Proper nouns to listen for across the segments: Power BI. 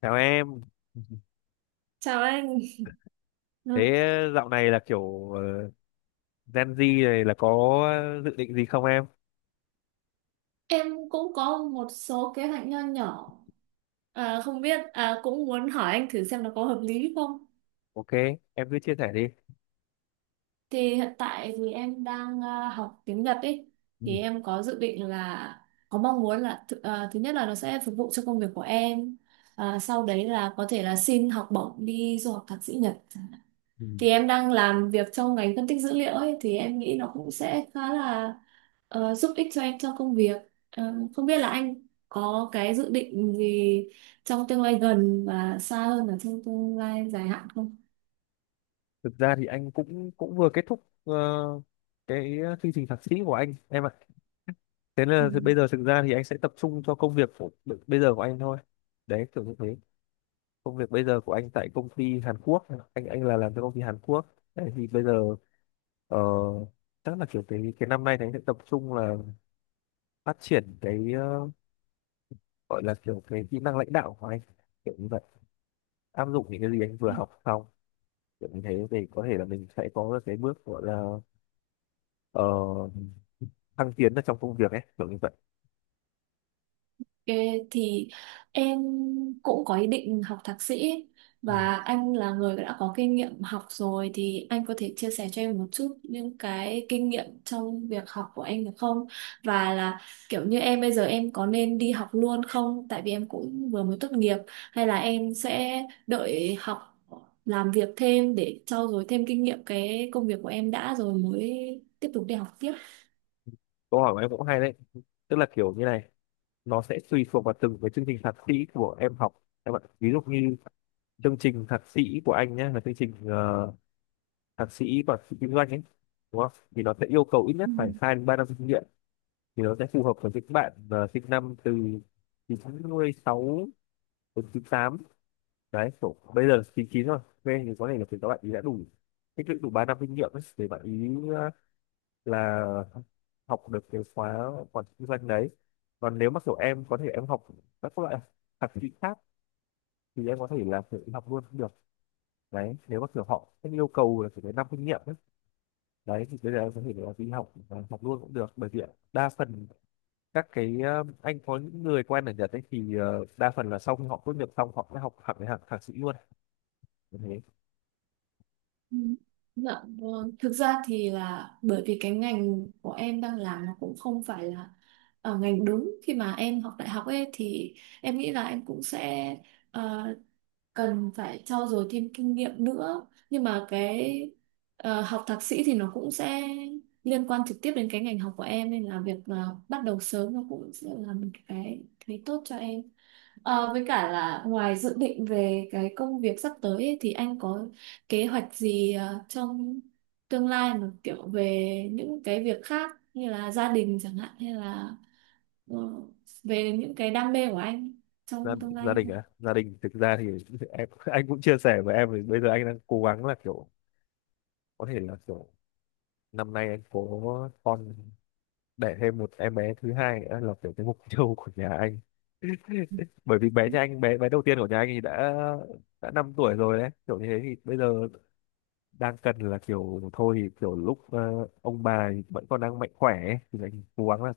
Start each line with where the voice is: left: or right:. left: Chào em.
right: Chào anh.
left: Thế
right: Ừ,
left: dạo này là kiểu Gen Z này là có dự định gì không em?
right: em cũng có một số kế hoạch nho nhỏ, không biết cũng muốn hỏi anh thử xem nó có hợp lý không.
left: Ok, em cứ chia sẻ đi.
right: Hiện tại thì em đang học tiếng Nhật ấy,
left: Ừ.
right: thì em có dự định là có mong muốn là thứ nhất là nó sẽ phục vụ cho công việc của em, sau đấy là có thể là xin học bổng đi du học thạc sĩ Nhật.
left: Ừ.
right: Thì em đang làm việc trong ngành phân tích dữ liệu ấy thì em nghĩ nó cũng sẽ khá là giúp ích cho em trong công việc. Không biết là anh có cái dự định gì trong tương lai gần và xa hơn là trong tương lai dài hạn không?
left: Thực ra thì anh cũng cũng vừa kết thúc cái chương trình thạc sĩ của anh em ạ. Thế là thì bây
right: Ừ.
left: giờ thực ra thì anh sẽ tập trung cho công việc của bây giờ của anh thôi. Đấy, kiểu như thế. Công việc bây giờ của anh tại công ty Hàn Quốc, anh là làm cho công ty Hàn Quốc. Đấy, thì bây giờ ờ, chắc là kiểu cái năm nay thì anh sẽ tập trung là phát triển cái gọi là kiểu cái kỹ năng lãnh đạo của anh kiểu như vậy, áp dụng những cái gì anh vừa học xong, kiểu như thế thì có thể là mình sẽ có được cái bước gọi là ờ, thăng tiến ở trong công việc ấy, kiểu như vậy.
right: Ê, thì em cũng có ý định học thạc sĩ
left: Ừ.
right: và anh là người đã có kinh nghiệm học rồi thì anh có thể chia sẻ cho em một chút những cái kinh nghiệm trong việc học của anh được không? Và là kiểu như em bây giờ em có nên đi học luôn không? Tại vì em cũng vừa mới tốt nghiệp hay là em sẽ đợi học làm việc thêm để trau dồi thêm kinh nghiệm cái công việc của em đã rồi mới tiếp tục đi học tiếp.
left: Câu hỏi của em cũng hay đấy, tức là kiểu như này, nó sẽ tùy thuộc vào từng cái chương trình thạc sĩ của em học các bạn, ví dụ như chương trình thạc sĩ của anh nhé, là chương trình thạc sĩ quản trị kinh doanh ấy, đúng không, thì nó sẽ yêu cầu ít
right: Ừ.
left: nhất phải 2 đến 3 năm kinh nghiệm. Thì nó sẽ phù hợp với những bạn sinh năm từ 96 đến 98, đấy kiểu bây giờ 99 rồi. Thế thì có thể là các bạn ý đã đủ tích lũy đủ 3 năm kinh nghiệm ấy, để bạn ý ờ, là học được cái khóa quản trị kinh doanh đấy. Còn nếu mà kiểu em có thể em học các loại thạc sĩ khác thì em có thể là tự học luôn cũng được, đấy nếu mà kiểu họ sẽ yêu cầu là phải đến năm kinh nghiệm ấy. Đấy thì bây giờ em có thể là đi học học luôn cũng được, bởi vì đa phần các cái anh có những người quen ở Nhật ấy, thì đa phần là sau khi họ tốt nghiệp xong họ sẽ học hẳn cái hạng thạc sĩ luôn thế.
right: Ừ. Dạ vâng. Thực ra thì là bởi vì cái ngành của em đang làm nó cũng không phải là ngành đúng khi mà em học đại học ấy, thì em nghĩ là em cũng sẽ ờ, cần phải trau dồi thêm kinh nghiệm nữa, nhưng mà cái học thạc sĩ thì nó cũng sẽ liên quan trực tiếp đến cái ngành học của em, nên là việc bắt đầu sớm nó cũng sẽ là một cái thấy tốt cho em. Với cả là ngoài dự định về cái công việc sắp tới ấy, thì anh có kế hoạch gì trong tương lai mà kiểu về những cái việc khác như là gia đình chẳng hạn hay là ờ, về những cái đam mê của anh
left: gia,
right: trong tương
left: Gia
right: lai
left: đình
right: không?
left: à, gia đình thực ra thì em anh cũng chia sẻ với em, thì bây giờ anh đang cố gắng là kiểu có thể là kiểu năm nay anh có con, đẻ thêm một em bé thứ hai nữa, là kiểu cái mục tiêu của nhà anh. Bởi vì bé nhà anh, bé bé đầu tiên của nhà anh thì đã 5 tuổi rồi, đấy kiểu như thế thì bây giờ đang cần là kiểu thôi thì kiểu lúc ông bà thì vẫn còn đang mạnh khỏe ấy, thì anh cố gắng là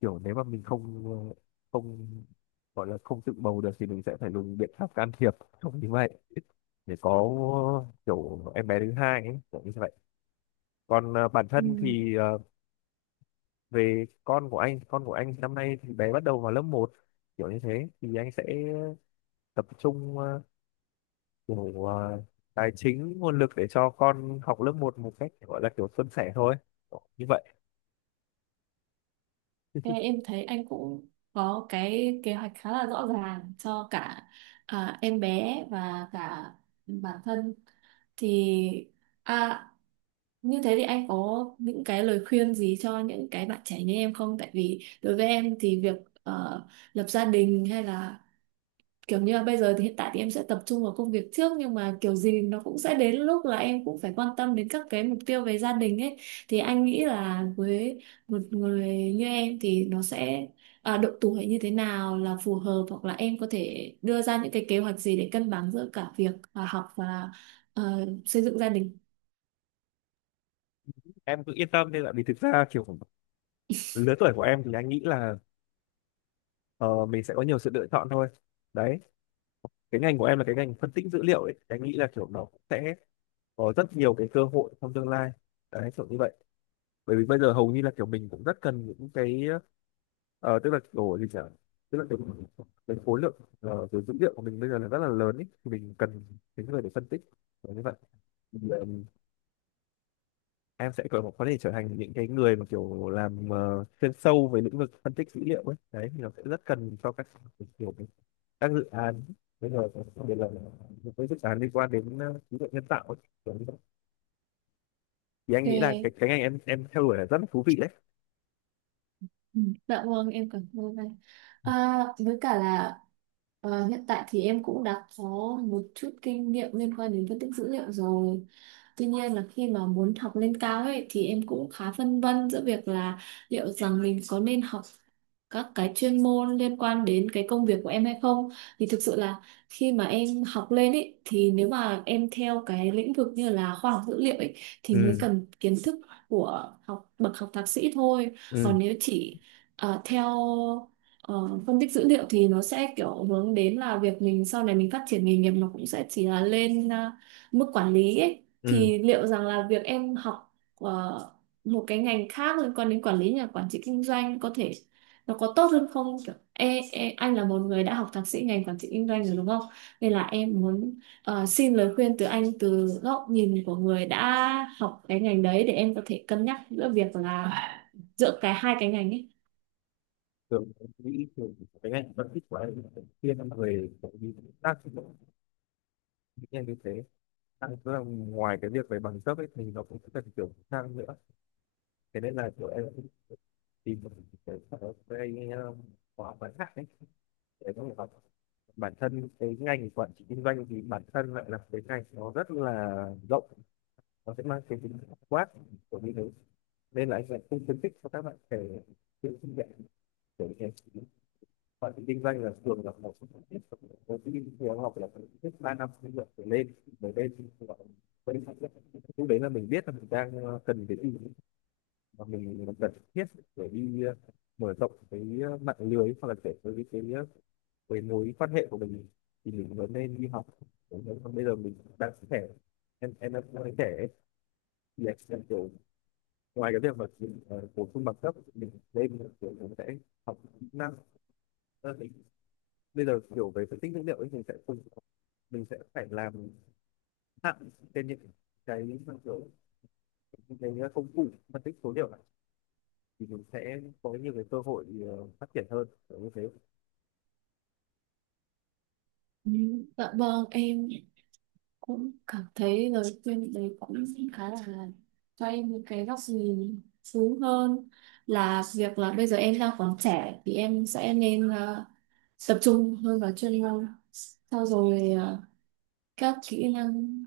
left: kiểu nếu mà mình không không gọi là không tự bầu được thì mình sẽ phải dùng biện pháp can thiệp không như vậy, để có kiểu em bé thứ hai ấy, kiểu như vậy. Còn bản
right: Ừ.
left: thân thì về con của anh năm nay thì bé bắt đầu vào lớp một, kiểu như thế thì anh sẽ tập trung kiểu tài chính nguồn lực để cho con học lớp một một cách gọi là kiểu suôn sẻ thôi. Kiểu như vậy.
right: Thế em thấy anh cũng có cái kế hoạch khá là rõ ràng cho cả em bé và cả bản thân, thì à, như thế thì anh có những cái lời khuyên gì cho những cái bạn trẻ như em không? Tại vì đối với em thì việc ờ, lập gia đình hay là kiểu như là bây giờ thì hiện tại thì em sẽ tập trung vào công việc trước, nhưng mà kiểu gì nó cũng sẽ đến lúc là em cũng phải quan tâm đến các cái mục tiêu về gia đình ấy. Thì anh nghĩ là với một người như em thì nó sẽ độ tuổi như thế nào là phù hợp, hoặc là em có thể đưa ra những cái kế hoạch gì để cân bằng giữa cả việc học và xây dựng gia đình.
left: Em cứ yên tâm đi, là vì thực ra kiểu lứa tuổi của em thì anh nghĩ là ờ, mình sẽ có nhiều sự lựa chọn thôi đấy. Cái ngành của em là cái ngành phân tích dữ liệu ấy, thì anh nghĩ là kiểu nó cũng sẽ có rất nhiều cái cơ hội trong tương lai đấy, kiểu như vậy. Bởi vì bây giờ hầu như là kiểu mình cũng rất cần những cái tức là kiểu gì nhở? Tức là cái khối lượng cái dữ liệu của mình bây giờ là rất là lớn ấy, thì mình cần những người để phân tích, kiểu như vậy. Ừ, em sẽ có thể trở thành những cái người mà kiểu làm chuyên sâu về lĩnh vực phân tích dữ liệu ấy, đấy thì nó sẽ rất cần cho các kiểu các dự án bây giờ, đặc biệt là những cái dự án liên quan đến trí tuệ nhân tạo ấy. Kiểu như vậy. Thì anh nghĩ là cái
right: Ok.
left: cái ngành em theo đuổi là rất là thú vị đấy.
right: Ừ, dạ vâng em cảm ơn anh. Với cả là hiện tại thì em cũng đã có một chút kinh nghiệm liên quan đến phân tích dữ liệu rồi, tuy nhiên là khi mà muốn học lên cao ấy thì em cũng khá phân vân giữa việc là liệu rằng mình có nên học các cái chuyên môn liên quan đến cái công việc của em hay không. Thì thực sự là khi mà em học lên ấy, thì nếu mà em theo cái lĩnh vực như là khoa học dữ liệu ấy thì mới
left: Ừ.
right: cần kiến thức của học bậc học thạc sĩ thôi,
left: Ừ.
right: còn nếu chỉ theo ờ, phân tích dữ liệu thì nó sẽ kiểu hướng đến là việc mình sau này mình phát triển nghề nghiệp nó cũng sẽ chỉ là lên mức quản lý ấy.
left: Ừ.
right: Thì liệu rằng là việc em học một cái ngành khác liên quan đến quản lý nhà quản trị kinh doanh có thể nó có tốt hơn không? Kiểu, e, e, anh là một người đã học thạc sĩ ngành quản trị kinh doanh rồi đúng không? Nên là em muốn xin lời khuyên từ anh, từ góc nhìn của người đã học cái ngành đấy, để em có thể cân nhắc giữa việc là giữa cái hai cái ngành ấy.
left: Thường em nghĩ thường cái ngành phân tích của anh là thiên về kiểu như tác dụng những ngành như thế. Tức là ngoài cái việc về bằng cấp ấy thì nó cũng cần kiểu sang nữa, thế nên là kiểu em tìm một cái sở cái khóa ngắn hạn ấy để có thể học. Bản thân cái ngành quản trị kinh doanh thì bản thân lại là cái ngành nó rất là rộng, nó sẽ mang cái tính quát của như thế nên là anh lại không khuyến khích cho các bạn trẻ tự sinh dạy để như thế. Bạn tự kinh doanh là thường là một trong những tiết của tự kinh thì học là phải ít 3 năm kinh nghiệm trở lên, bởi đây thì gọi là vẫn lúc đấy là mình biết là mình đang cần cái gì và mình, cần thiết để đi mở rộng cái mạng lưới hoặc là để với cái mối quan hệ của mình, thì mình vẫn nên đi học. Đúng rồi. Còn bây giờ mình đang trẻ, em đang trẻ ấy, thì em kiểu ngoài cái việc mà bổ sung bằng cấp mình lên mình kiểu mình sẽ học kỹ năng. Thì bây giờ kiểu về phân tích dữ liệu ấy mình sẽ cùng mình sẽ phải làm hạn trên những cái kiểu những cái công cụ phân tích số liệu này, thì mình sẽ có nhiều cái cơ hội phát triển hơn, kiểu như thế.
right: Ừ, dạ vâng em cũng cảm thấy lời khuyên đấy cũng khá là cho em những cái góc nhìn xuống hơn, là việc là bây giờ em đang còn trẻ thì em sẽ nên tập trung hơn vào chuyên môn, sau rồi các kỹ năng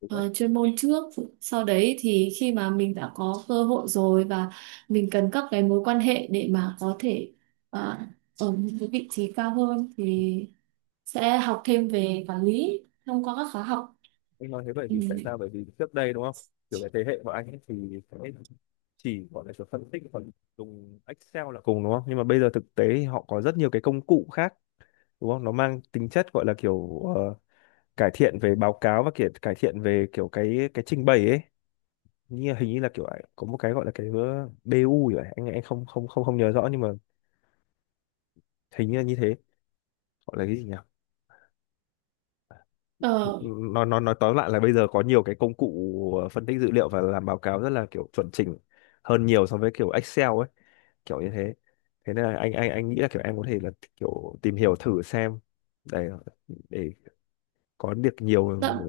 left: Đúng đấy.
right: chuyên môn trước, sau đấy thì khi mà mình đã có cơ hội rồi và mình cần các cái mối quan hệ để mà có thể ờ, ở một cái vị trí cao hơn thì sẽ học thêm về quản lý thông qua các khóa học.
left: Anh nói thế bởi
right: Ừ.
left: vì tại sao, bởi vì trước đây đúng không, kiểu cái thế hệ của anh ấy thì sẽ chỉ gọi là kiểu phân tích còn dùng Excel là cùng đúng không, nhưng mà bây giờ thực tế thì họ có rất nhiều cái công cụ khác đúng không, nó mang tính chất gọi là kiểu cải thiện về báo cáo và kiểu cải thiện về kiểu cái trình bày ấy, như hình như là kiểu à, có một cái gọi là cái BU vậy, anh không không không không nhớ rõ, nhưng mà hình như là như thế, gọi là cái gì nhỉ?
right: ờ,
left: Nó nói tóm lại là bây giờ có nhiều cái công cụ phân tích dữ liệu và làm báo cáo rất là kiểu chuẩn chỉnh hơn nhiều so với kiểu Excel ấy, kiểu như thế. Thế nên là anh nghĩ là kiểu em có thể là kiểu tìm hiểu thử xem, để để có được nhiều.
right: dạ,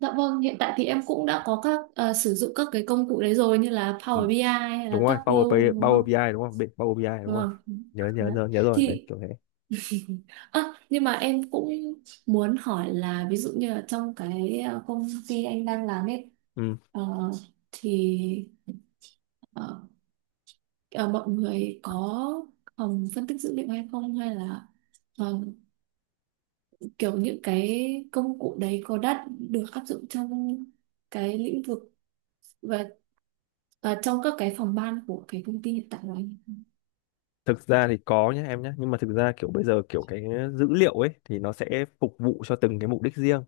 right: dạ vâng, hiện tại thì em cũng đã có các sử dụng các cái công cụ đấy rồi, như là
left: Ừ,
right: Power BI ai hay
left: đúng
right: là
left: rồi Power
right: Tableau
left: BI, ai,
right: đúng
left: Power BI
right: không.
left: ai đúng không, Power BI ai đúng rồi,
right: Vâng.
left: nhớ nhớ
right: Đấy.
left: nhớ nhớ rồi đấy
right: Thì
left: kiểu thế.
right: Nhưng mà em cũng muốn hỏi là ví dụ như là trong cái công ty anh đang làm ấy,
left: Ừ.
right: ờ, thì ờ, ờ, mọi người có phòng phân tích dữ liệu hay không, hay là ờ, kiểu những cái công cụ đấy có đã được áp dụng trong cái lĩnh vực và và trong các cái phòng ban của cái công ty hiện tại của anh.
left: Thực ra thì có nhé em nhé. Nhưng mà thực ra kiểu bây giờ kiểu cái dữ liệu ấy thì nó sẽ phục vụ cho từng cái mục đích riêng,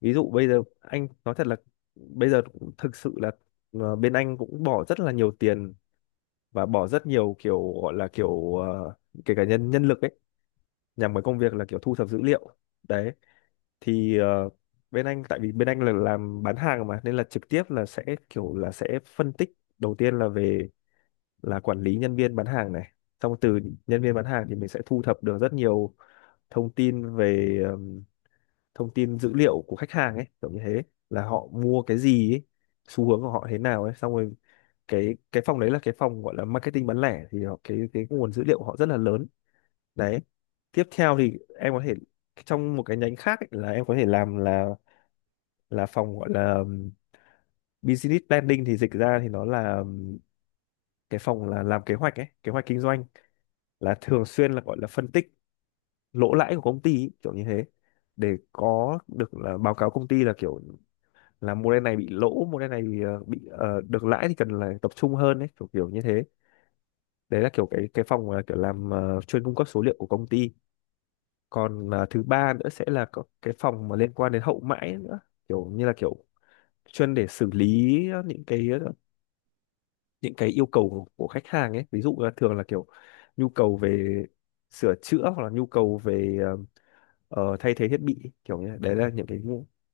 left: ví dụ bây giờ anh nói thật là bây giờ cũng thực sự là bên anh cũng bỏ rất là nhiều tiền và bỏ rất nhiều kiểu gọi là kiểu kể cả nhân nhân lực ấy, nhằm vào công việc là kiểu thu thập dữ liệu, đấy thì bên anh, tại vì bên anh là làm bán hàng mà, nên là trực tiếp là sẽ kiểu là sẽ phân tích. Đầu tiên là về là quản lý nhân viên bán hàng này, xong từ nhân viên bán hàng thì mình sẽ thu thập được rất nhiều thông tin về thông tin dữ liệu của khách hàng ấy, kiểu như thế, là họ mua cái gì ấy, xu hướng của họ thế nào ấy, xong rồi cái phòng đấy là cái phòng gọi là marketing bán lẻ thì họ, cái nguồn dữ liệu của họ rất là lớn đấy. Tiếp theo thì em có thể trong một cái nhánh khác ấy, là em có thể làm là phòng gọi là business planning, thì dịch ra thì nó là cái phòng là làm kế hoạch ấy, kế hoạch kinh doanh, là thường xuyên là gọi là phân tích lỗ lãi của công ty ý, kiểu như thế, để có được là báo cáo công ty là kiểu là mô đen này bị lỗ, mô đen này bị được lãi thì cần là tập trung hơn ấy, kiểu kiểu như thế. Đấy là kiểu cái phòng là kiểu làm chuyên cung cấp số liệu của công ty. Còn thứ ba nữa sẽ là có cái phòng mà liên quan đến hậu mãi nữa, kiểu như là kiểu chuyên để xử lý những cái những cái yêu cầu của khách hàng ấy, ví dụ là thường là kiểu nhu cầu về sửa chữa hoặc là nhu cầu về thay thế thiết bị, kiểu như thế. Đấy là những cái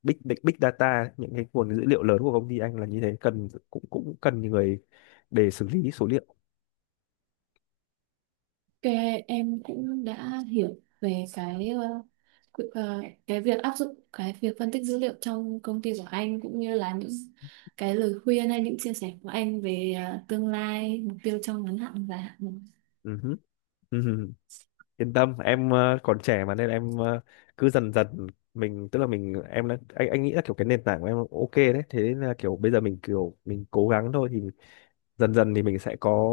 left: big big big data, những cái nguồn dữ liệu lớn của công ty anh là như thế, cần cũng cũng cần người để xử lý số liệu.
right: Ok, em cũng đã hiểu về cái ờ, cái việc áp dụng cái việc phân tích dữ liệu trong công ty của anh, cũng như là những cái lời khuyên hay những chia sẻ của anh về tương lai mục tiêu trong ngắn hạn và hạn.
left: Ừ hứ, ừ hứ. Yên tâm em, còn trẻ mà nên em, cứ dần dần mình, tức là mình em đã, anh nghĩ là kiểu cái nền tảng của em ok đấy, thế nên là kiểu bây giờ mình kiểu mình cố gắng thôi thì dần dần thì mình sẽ có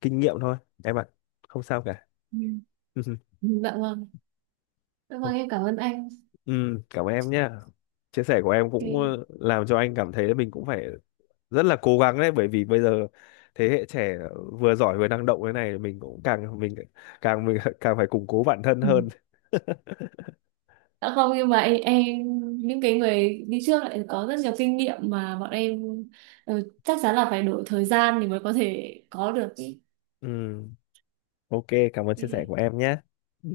left: kinh nghiệm thôi em ạ, không sao cả.
right: Ừ. Dạ vâng, dạ vâng em cảm ơn anh.
left: Ừ, cảm ơn em nhé, chia sẻ của em cũng
right: Okay.
left: làm cho anh cảm thấy là mình cũng phải rất là cố gắng đấy, bởi vì bây giờ thế hệ trẻ vừa giỏi vừa năng động thế này, mình cũng càng mình càng phải củng cố bản thân
right: Ừ.
left: hơn.
right: Dạ không, nhưng mà em những cái người đi trước lại có rất nhiều kinh nghiệm mà bọn em ừ, chắc chắn là phải đổi thời gian thì mới có thể có được. Cái
left: Ừ, ok, cảm ơn chia sẻ của em nhé. Ừ,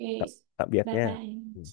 right: Okay.
left: tạm, tạm biệt
right: Bye
left: nhé. Ừ.
right: bye.